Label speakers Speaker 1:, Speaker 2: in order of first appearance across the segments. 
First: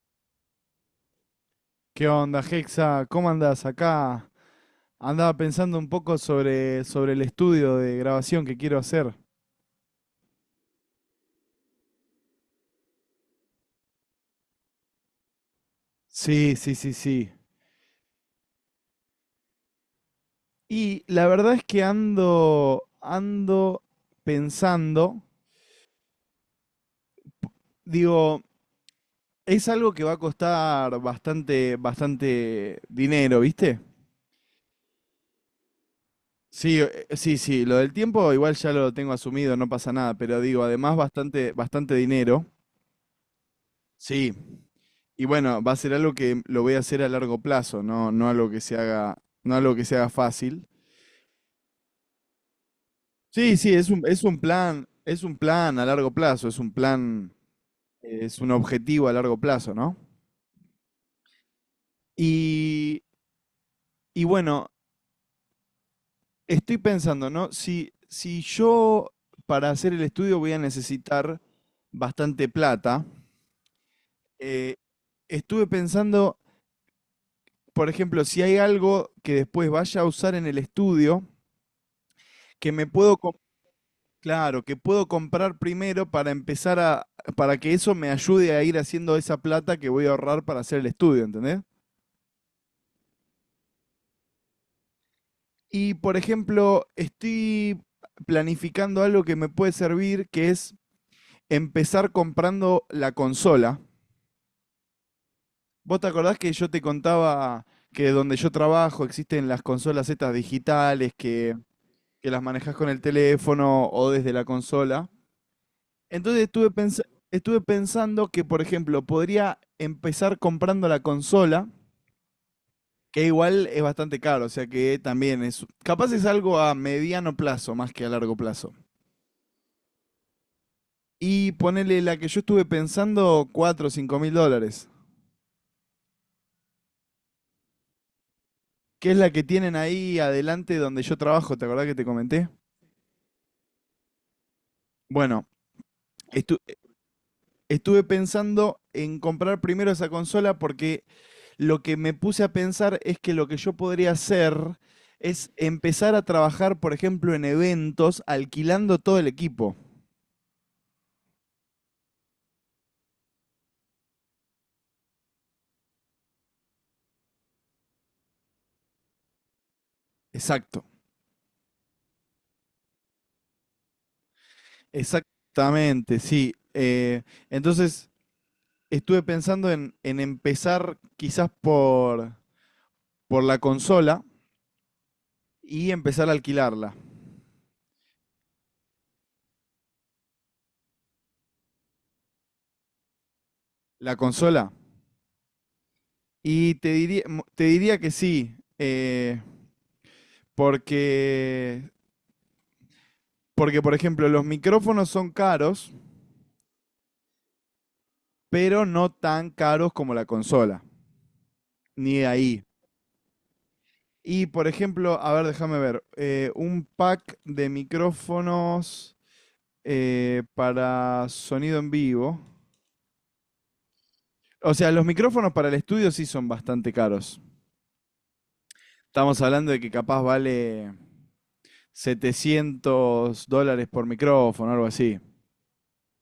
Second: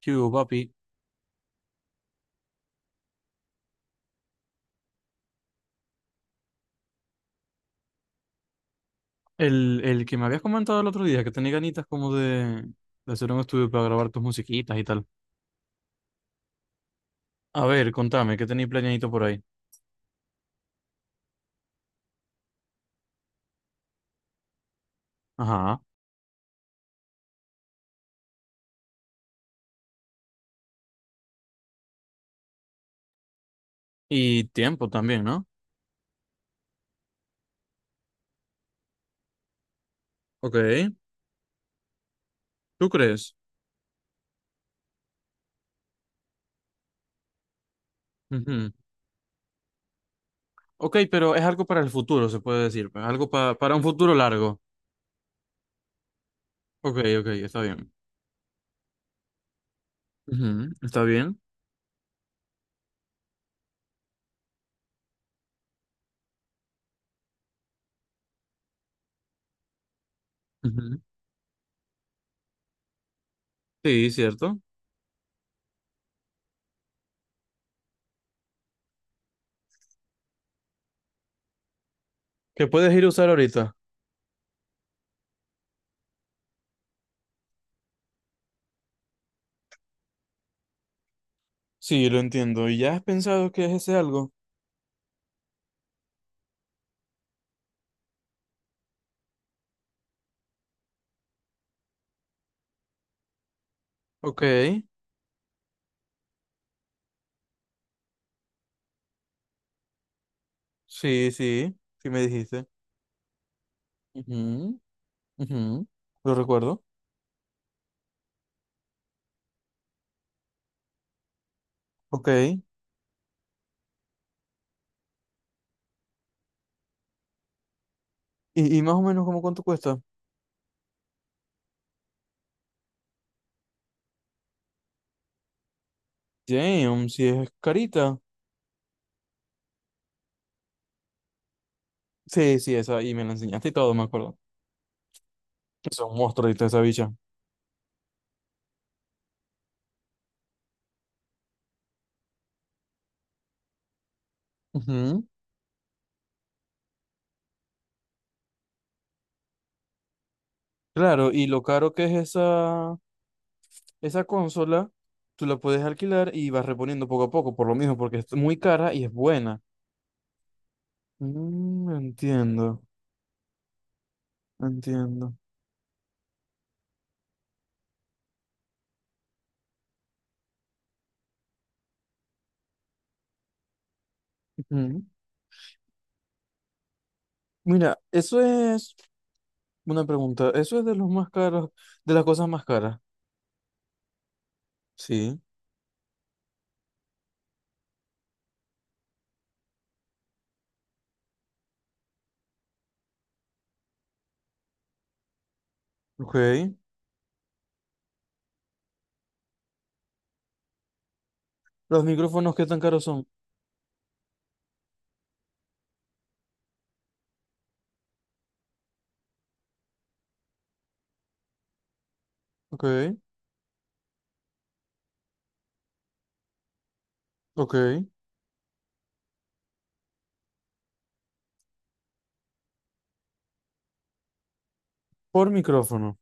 Speaker 1: ¿Qué hubo, papi?
Speaker 2: ¿Qué onda, Hexa? ¿Cómo andás acá? Andaba pensando un poco sobre el estudio de grabación que quiero hacer.
Speaker 1: El que me habías comentado el otro día, que tenés ganitas como de hacer un estudio para grabar tus musiquitas y tal.
Speaker 2: Sí, sí, sí, sí.
Speaker 1: A ver, contame, ¿qué tenéis planeadito por ahí?
Speaker 2: Y la verdad es que ando pensando,
Speaker 1: Ajá.
Speaker 2: digo, es algo que va a costar bastante, bastante dinero, ¿viste?
Speaker 1: Y tiempo también, ¿no?
Speaker 2: Sí, sí, sí, lo del tiempo igual ya lo tengo asumido, no pasa nada, pero
Speaker 1: Ok,
Speaker 2: digo, además bastante, bastante dinero.
Speaker 1: ¿tú crees?
Speaker 2: Sí. Y bueno, va a ser algo que lo voy a hacer a largo plazo, no, no algo que
Speaker 1: Ujú.
Speaker 2: se haga, no algo que se haga fácil.
Speaker 1: Ok, pero es algo para el futuro, se puede decir. Algo
Speaker 2: Sí, sí,
Speaker 1: para un futuro largo.
Speaker 2: es un plan a largo plazo, es un
Speaker 1: Ok, ok,
Speaker 2: plan,
Speaker 1: está bien.
Speaker 2: es un objetivo a largo plazo, ¿no?
Speaker 1: Ujú, ¿está bien?
Speaker 2: Y, y bueno, estoy pensando, ¿no? Si yo para hacer el estudio voy a
Speaker 1: Ujú.
Speaker 2: necesitar bastante plata,
Speaker 1: Sí, cierto.
Speaker 2: eh, estuve pensando, por ejemplo, si hay algo que después vaya a usar en el estudio,
Speaker 1: ¿Que
Speaker 2: que me
Speaker 1: puedes ir a
Speaker 2: puedo,
Speaker 1: usar ahorita?
Speaker 2: claro, que puedo comprar primero para empezar a, para que eso me ayude a ir haciendo esa plata que voy a ahorrar para hacer el estudio, ¿entendés?
Speaker 1: Sí, lo entiendo. ¿Y ya has pensado qué es ese algo?
Speaker 2: Y por ejemplo, estoy planificando algo que me puede servir, que es empezar comprando la consola.
Speaker 1: Ok,
Speaker 2: ¿Vos te acordás que yo te contaba que donde yo trabajo existen las consolas estas digitales
Speaker 1: sí, sí, sí me
Speaker 2: que las
Speaker 1: dijiste.
Speaker 2: manejás con el teléfono o desde la
Speaker 1: Ujú.
Speaker 2: consola?
Speaker 1: Ujú, lo
Speaker 2: Entonces
Speaker 1: recuerdo.
Speaker 2: estuve pensando que, por ejemplo, podría empezar comprando la consola,
Speaker 1: Ok. ¿Y,
Speaker 2: que igual es bastante caro, o sea que también es, capaz es algo a mediano plazo más que a largo plazo.
Speaker 1: y más o menos cómo cuánto cuesta?
Speaker 2: Y ponerle la que yo estuve pensando, $4.000 o $5.000,
Speaker 1: Damn, si es carita.
Speaker 2: que es la que tienen ahí adelante donde yo trabajo, ¿te acordás que te comenté?
Speaker 1: Sí, sí, esa. Y me la enseñaste y todo, me acuerdo.
Speaker 2: Bueno,
Speaker 1: Es un monstruo
Speaker 2: estu-
Speaker 1: ahorita esa bicha.
Speaker 2: estuve pensando en comprar primero esa consola porque lo que me puse a pensar es que lo que yo podría hacer
Speaker 1: Ujú.
Speaker 2: es empezar a trabajar, por ejemplo, en eventos alquilando todo el equipo.
Speaker 1: Claro, y lo caro que es esa consola, tú la puedes alquilar y vas reponiendo poco a poco, por lo mismo, porque es muy cara y es buena.
Speaker 2: Exacto.
Speaker 1: Mm, entiendo, entiendo.
Speaker 2: Exactamente, sí. Entonces, estuve pensando en empezar quizás por, la consola
Speaker 1: Ujú.
Speaker 2: y empezar a alquilarla.
Speaker 1: Mira, eso es una pregunta. Eso es de los más caros, de las cosas más caras.
Speaker 2: La consola.
Speaker 1: Sí.
Speaker 2: Y te diría, te diría que sí. Porque Porque, por ejemplo, los micrófonos son caros,
Speaker 1: Ok.
Speaker 2: pero no tan caros como la consola,
Speaker 1: Los
Speaker 2: ni de
Speaker 1: micrófonos,
Speaker 2: ahí.
Speaker 1: ¿qué tan caros son?
Speaker 2: Y, por ejemplo, a ver, déjame ver, un pack de micrófonos para sonido en vivo.
Speaker 1: Ok,
Speaker 2: O sea, los micrófonos para el estudio sí son bastante caros.
Speaker 1: ok.
Speaker 2: Estamos hablando de que capaz vale $700 por micrófono, algo así.
Speaker 1: Por micrófono.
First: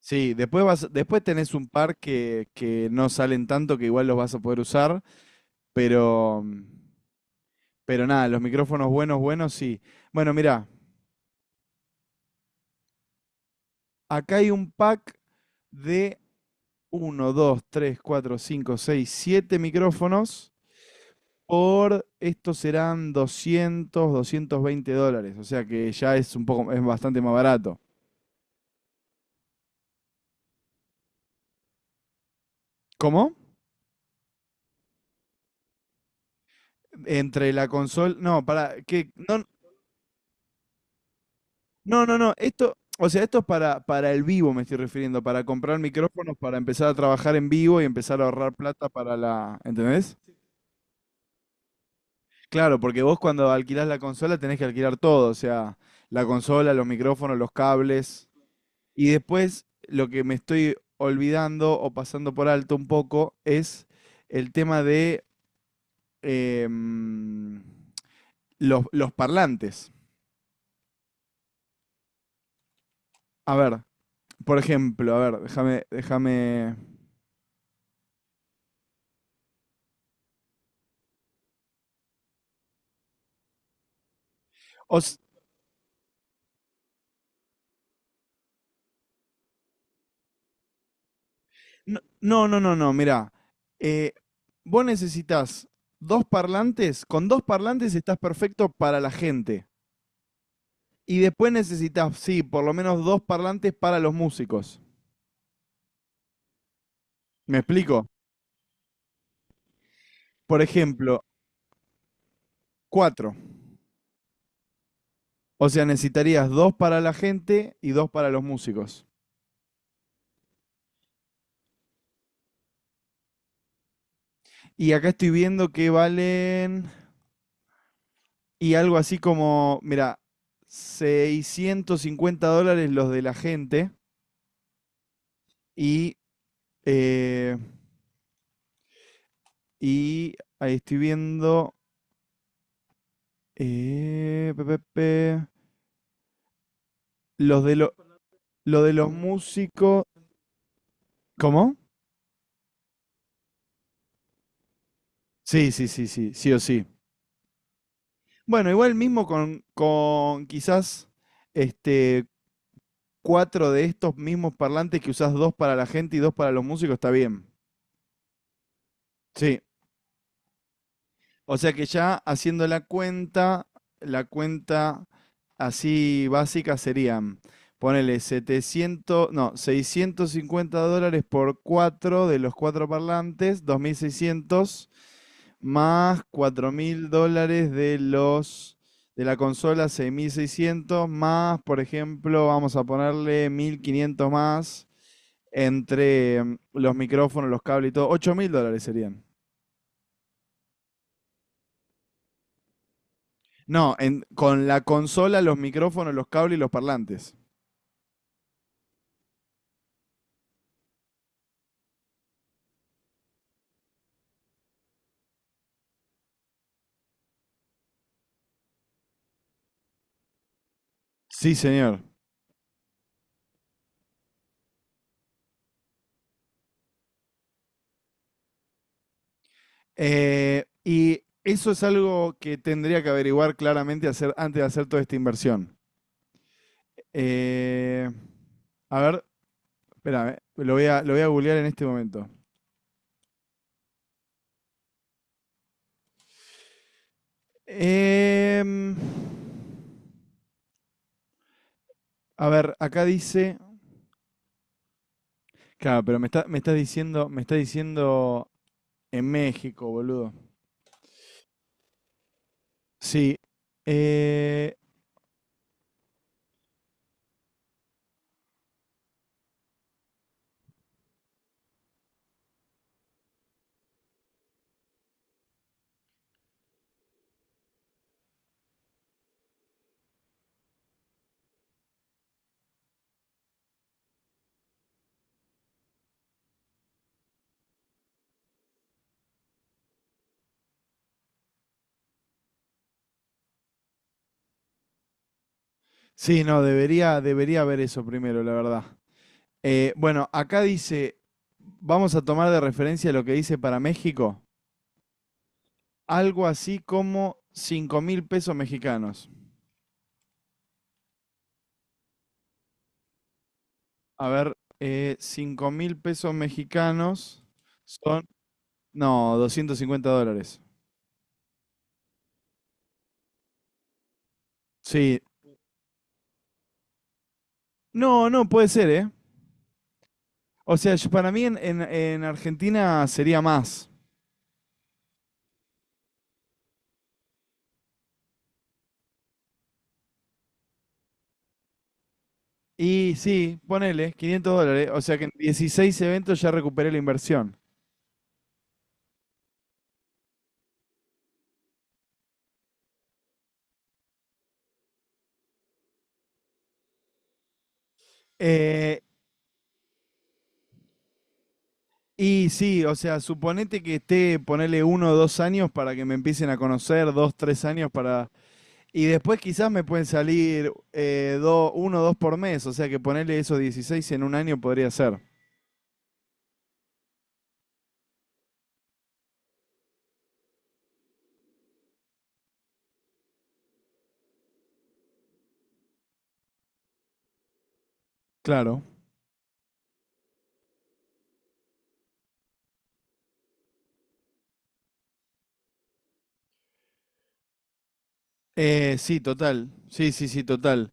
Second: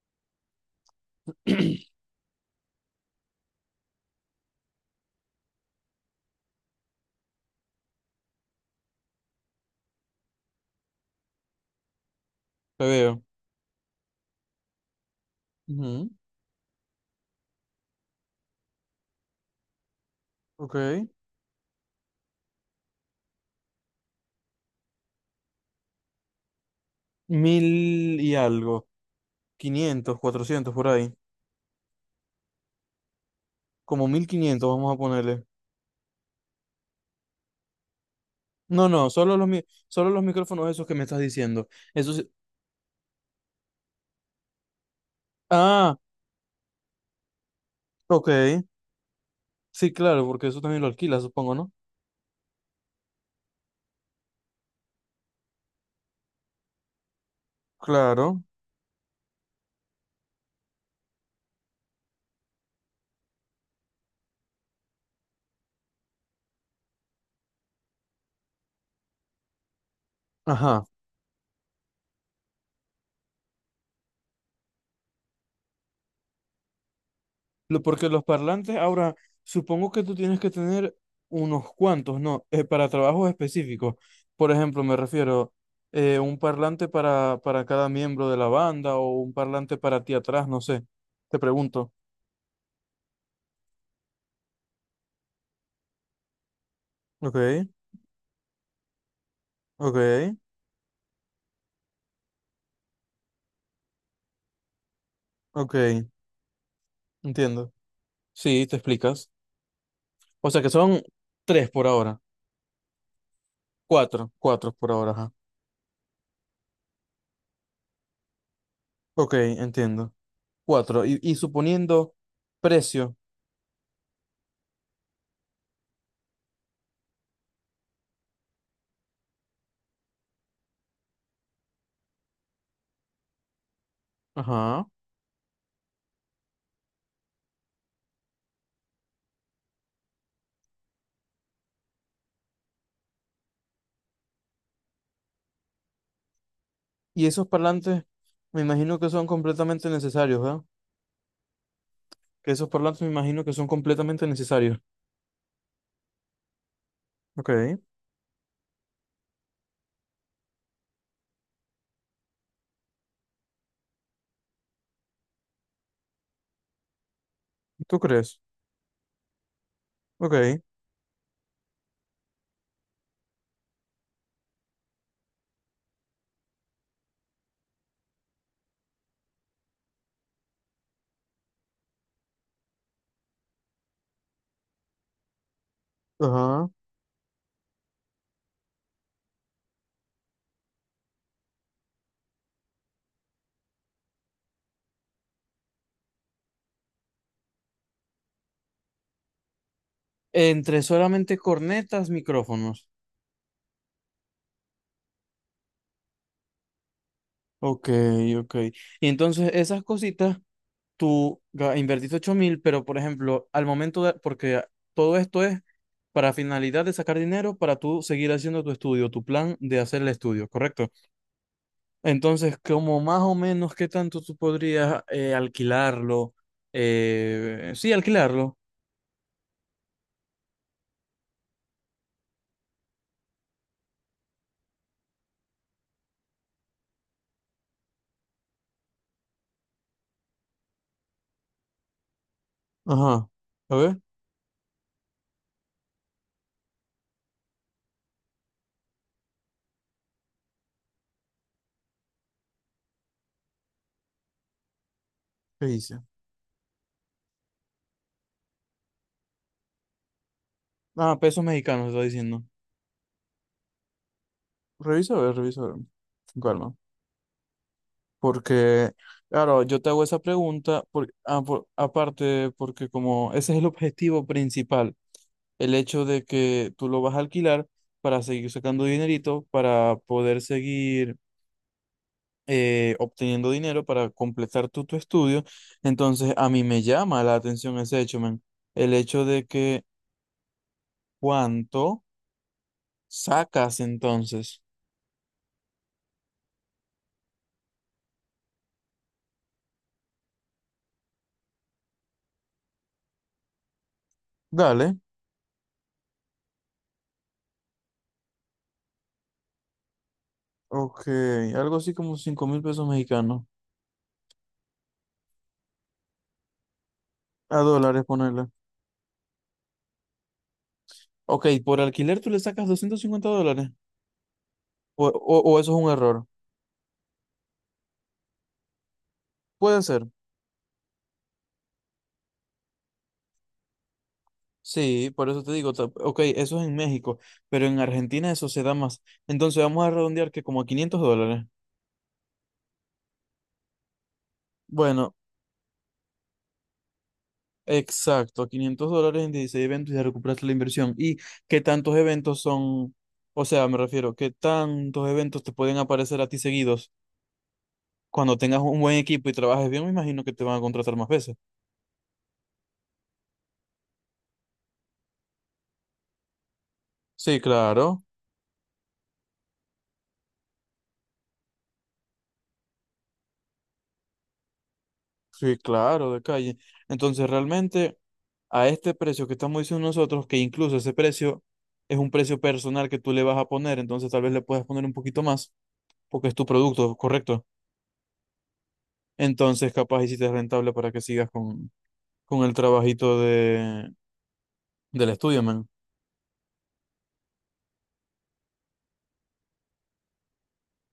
Speaker 2: Sí, después vas, después tenés un par que no salen tanto, que igual los vas a poder usar, pero pero nada, los micrófonos buenos, buenos, sí. Bueno, mirá,
Speaker 1: Te veo.
Speaker 2: acá hay un pack
Speaker 1: Ujú,
Speaker 2: de uno 2 3 4 5 6 7 micrófonos
Speaker 1: ok.
Speaker 2: por, estos serán doscientos doscientos veinte dólares. O sea que ya es un poco, es bastante más barato.
Speaker 1: Mil y algo, 500, 400 por ahí.
Speaker 2: ¿Cómo?
Speaker 1: Como 1500, vamos a ponerle.
Speaker 2: Entre la consola, no, para,
Speaker 1: No, no,
Speaker 2: que, no,
Speaker 1: solo los micrófonos esos que me estás diciendo.
Speaker 2: no,
Speaker 1: Eso
Speaker 2: no,
Speaker 1: sí-
Speaker 2: no, esto, o sea, esto es para el vivo me estoy refiriendo, para comprar
Speaker 1: Ah,
Speaker 2: micrófonos, para empezar a trabajar en vivo y empezar a ahorrar
Speaker 1: ok.
Speaker 2: plata para la,
Speaker 1: Sí,
Speaker 2: ¿entendés?
Speaker 1: claro, porque eso también lo alquilas, supongo, ¿no?
Speaker 2: Claro, porque vos cuando alquilás la consola tenés que alquilar todo, o sea, la consola, los micrófonos, los cables.
Speaker 1: Claro.
Speaker 2: Y después lo que me estoy olvidando o pasando por alto un poco es el tema de em, los parlantes.
Speaker 1: Ajá.
Speaker 2: A ver, por ejemplo, a ver, déjame.
Speaker 1: Porque los parlantes, ahora, supongo que tú tienes que tener unos cuantos, ¿no? Para trabajos específicos. Por ejemplo, me
Speaker 2: os,
Speaker 1: refiero un parlante para cada miembro de la banda o un parlante para ti atrás, no sé. Te pregunto.
Speaker 2: no, no, no, no, no, mirá. eh, vos necesitas dos parlantes, con
Speaker 1: Ok,
Speaker 2: dos parlantes estás perfecto para la gente.
Speaker 1: ok,
Speaker 2: Y después necesitas, sí, por lo menos dos parlantes para los músicos.
Speaker 1: ok.
Speaker 2: ¿Me
Speaker 1: Entiendo.
Speaker 2: explico?
Speaker 1: Sí, te explicas. O sea
Speaker 2: Por
Speaker 1: que son
Speaker 2: ejemplo,
Speaker 1: tres por ahora.
Speaker 2: cuatro.
Speaker 1: Cuatro, cuatro por ahora, ajá.
Speaker 2: O sea, necesitarías dos para la gente y dos para los músicos.
Speaker 1: Ok, entiendo. Cuatro. Y suponiendo precio.
Speaker 2: Y acá estoy viendo que valen. Y algo así como, mira, $650 los de la gente.
Speaker 1: Ajá.
Speaker 2: Y. eh, y ahí estoy viendo. eh, pe, pe, pe,
Speaker 1: Y esos
Speaker 2: los de, lo-
Speaker 1: parlantes, me
Speaker 2: lo de
Speaker 1: imagino que
Speaker 2: los
Speaker 1: son completamente
Speaker 2: músicos.
Speaker 1: necesarios, ¿verdad?
Speaker 2: ¿Cómo?
Speaker 1: Que esos parlantes me imagino que son completamente necesarios.
Speaker 2: Sí, sí, sí, sí, sí o sí.
Speaker 1: Ok,
Speaker 2: Bueno, igual mismo con quizás este, cuatro de estos mismos parlantes que usás dos para la gente y dos para los músicos, está bien.
Speaker 1: ¿tú crees?
Speaker 2: Sí.
Speaker 1: Ok,
Speaker 2: O sea que ya haciendo la cuenta así básica serían, ponele 700, no, $650 por 4 de los cuatro parlantes, 2600 más
Speaker 1: ajá.
Speaker 2: $4.000 de los de la consola 6600 más, por ejemplo, vamos a ponerle 1500 más entre los micrófonos, los cables y todo, $8.000 serían.
Speaker 1: Entre solamente cornetas, micrófonos.
Speaker 2: No, con la consola, los micrófonos, los cables y los parlantes.
Speaker 1: Ok, ok. Y entonces esas cositas, invertiste 8000, pero por ejemplo, al momento de, porque todo esto es para finalidad de sacar dinero para tú seguir haciendo tu estudio, tu plan de hacer el estudio, ¿correcto?
Speaker 2: Sí, señor.
Speaker 1: Entonces, como más o menos, ¿qué tanto tú podrías alquilarlo? Sí, alquilarlo.
Speaker 2: Y eso es algo que tendría que averiguar claramente hacer, antes de hacer toda esta inversión. Eh, a ver, espérame, lo voy a googlear en este momento.
Speaker 1: Ajá. A ver,
Speaker 2: Em, a ver, acá dice.
Speaker 1: ¿qué dice?
Speaker 2: Claro, pero me está diciendo en México, boludo.
Speaker 1: Ah, pesos mexicanos está diciendo.
Speaker 2: Sí. eh,
Speaker 1: Revisa, a ver, revisa, a ver. Con calma. Porque, claro, yo te hago esa pregunta, aparte, porque como ese es el objetivo principal, el hecho de que tú lo vas a alquilar para seguir sacando dinerito, para poder seguir obteniendo dinero para completar tu estudio. Entonces, a mí me llama la atención ese hecho, men. El hecho de que cuánto sacas entonces.
Speaker 2: sí, no, debería, debería haber eso primero, la verdad. Bueno, acá dice, vamos a tomar de referencia lo que dice para México,
Speaker 1: Dale,
Speaker 2: algo así como 5.000 pesos mexicanos.
Speaker 1: ok, algo así como 5000 pesos mexicanos.
Speaker 2: A ver, 5 mil pesos mexicanos
Speaker 1: A dólares
Speaker 2: son,
Speaker 1: ponerle.
Speaker 2: no, $250.
Speaker 1: Ok, por alquiler tú le sacas 250 dólares. O,
Speaker 2: Sí,
Speaker 1: o, o eso es un error.
Speaker 2: no, no, puede ser, ¿eh?
Speaker 1: Puede ser.
Speaker 2: O sea, yo- para mí en, en Argentina sería más.
Speaker 1: Sí, por eso te digo, ok, eso es en México, pero en Argentina eso se da más. Entonces vamos a redondear que como a 500 dólares.
Speaker 2: Y sí, ponele, $500, o
Speaker 1: Bueno,
Speaker 2: sea que en 16 eventos ya recuperé la inversión.
Speaker 1: exacto, 500 dólares en 16 eventos y ya recuperaste la inversión. ¿Y qué tantos eventos son? O sea, me refiero, ¿qué tantos eventos te pueden aparecer a ti seguidos? Cuando tengas un buen
Speaker 2: Eh,
Speaker 1: equipo y trabajes bien, me imagino que te van a contratar más veces.
Speaker 2: Y sí, o sea, suponete que esté, ponerle 1 o 2 años para que me empiecen a conocer, dos,
Speaker 1: Sí,
Speaker 2: tres años
Speaker 1: claro,
Speaker 2: para... Y después quizás me pueden salir 1 o 2 por mes, o sea que ponerle esos 16 en un año podría ser.
Speaker 1: sí, claro, de calle. Entonces, realmente, a este precio que estamos diciendo nosotros, que incluso ese precio es un precio personal que tú le vas a poner, entonces tal vez le puedas poner un poquito más, porque es tu producto, correcto.
Speaker 2: Claro.
Speaker 1: Entonces, capaz y si te es rentable para que sigas con el trabajito de, del estudio, man.
Speaker 2: Sí, total. Sí, sí, sí, total.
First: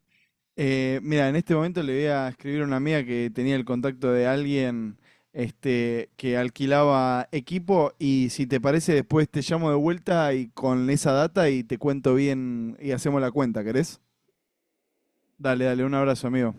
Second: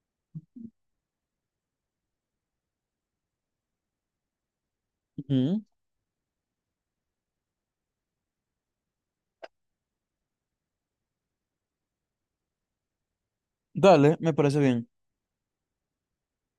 Speaker 2: Mira, en este momento le voy a escribir a una amiga que tenía el contacto de alguien
Speaker 1: Ujú.
Speaker 2: este, que alquilaba equipo y si te parece después te llamo de vuelta y con esa data y te cuento bien y hacemos la cuenta, ¿querés?
Speaker 1: Dale, me parece bien.
Speaker 2: Dale, dale, un abrazo, amigo.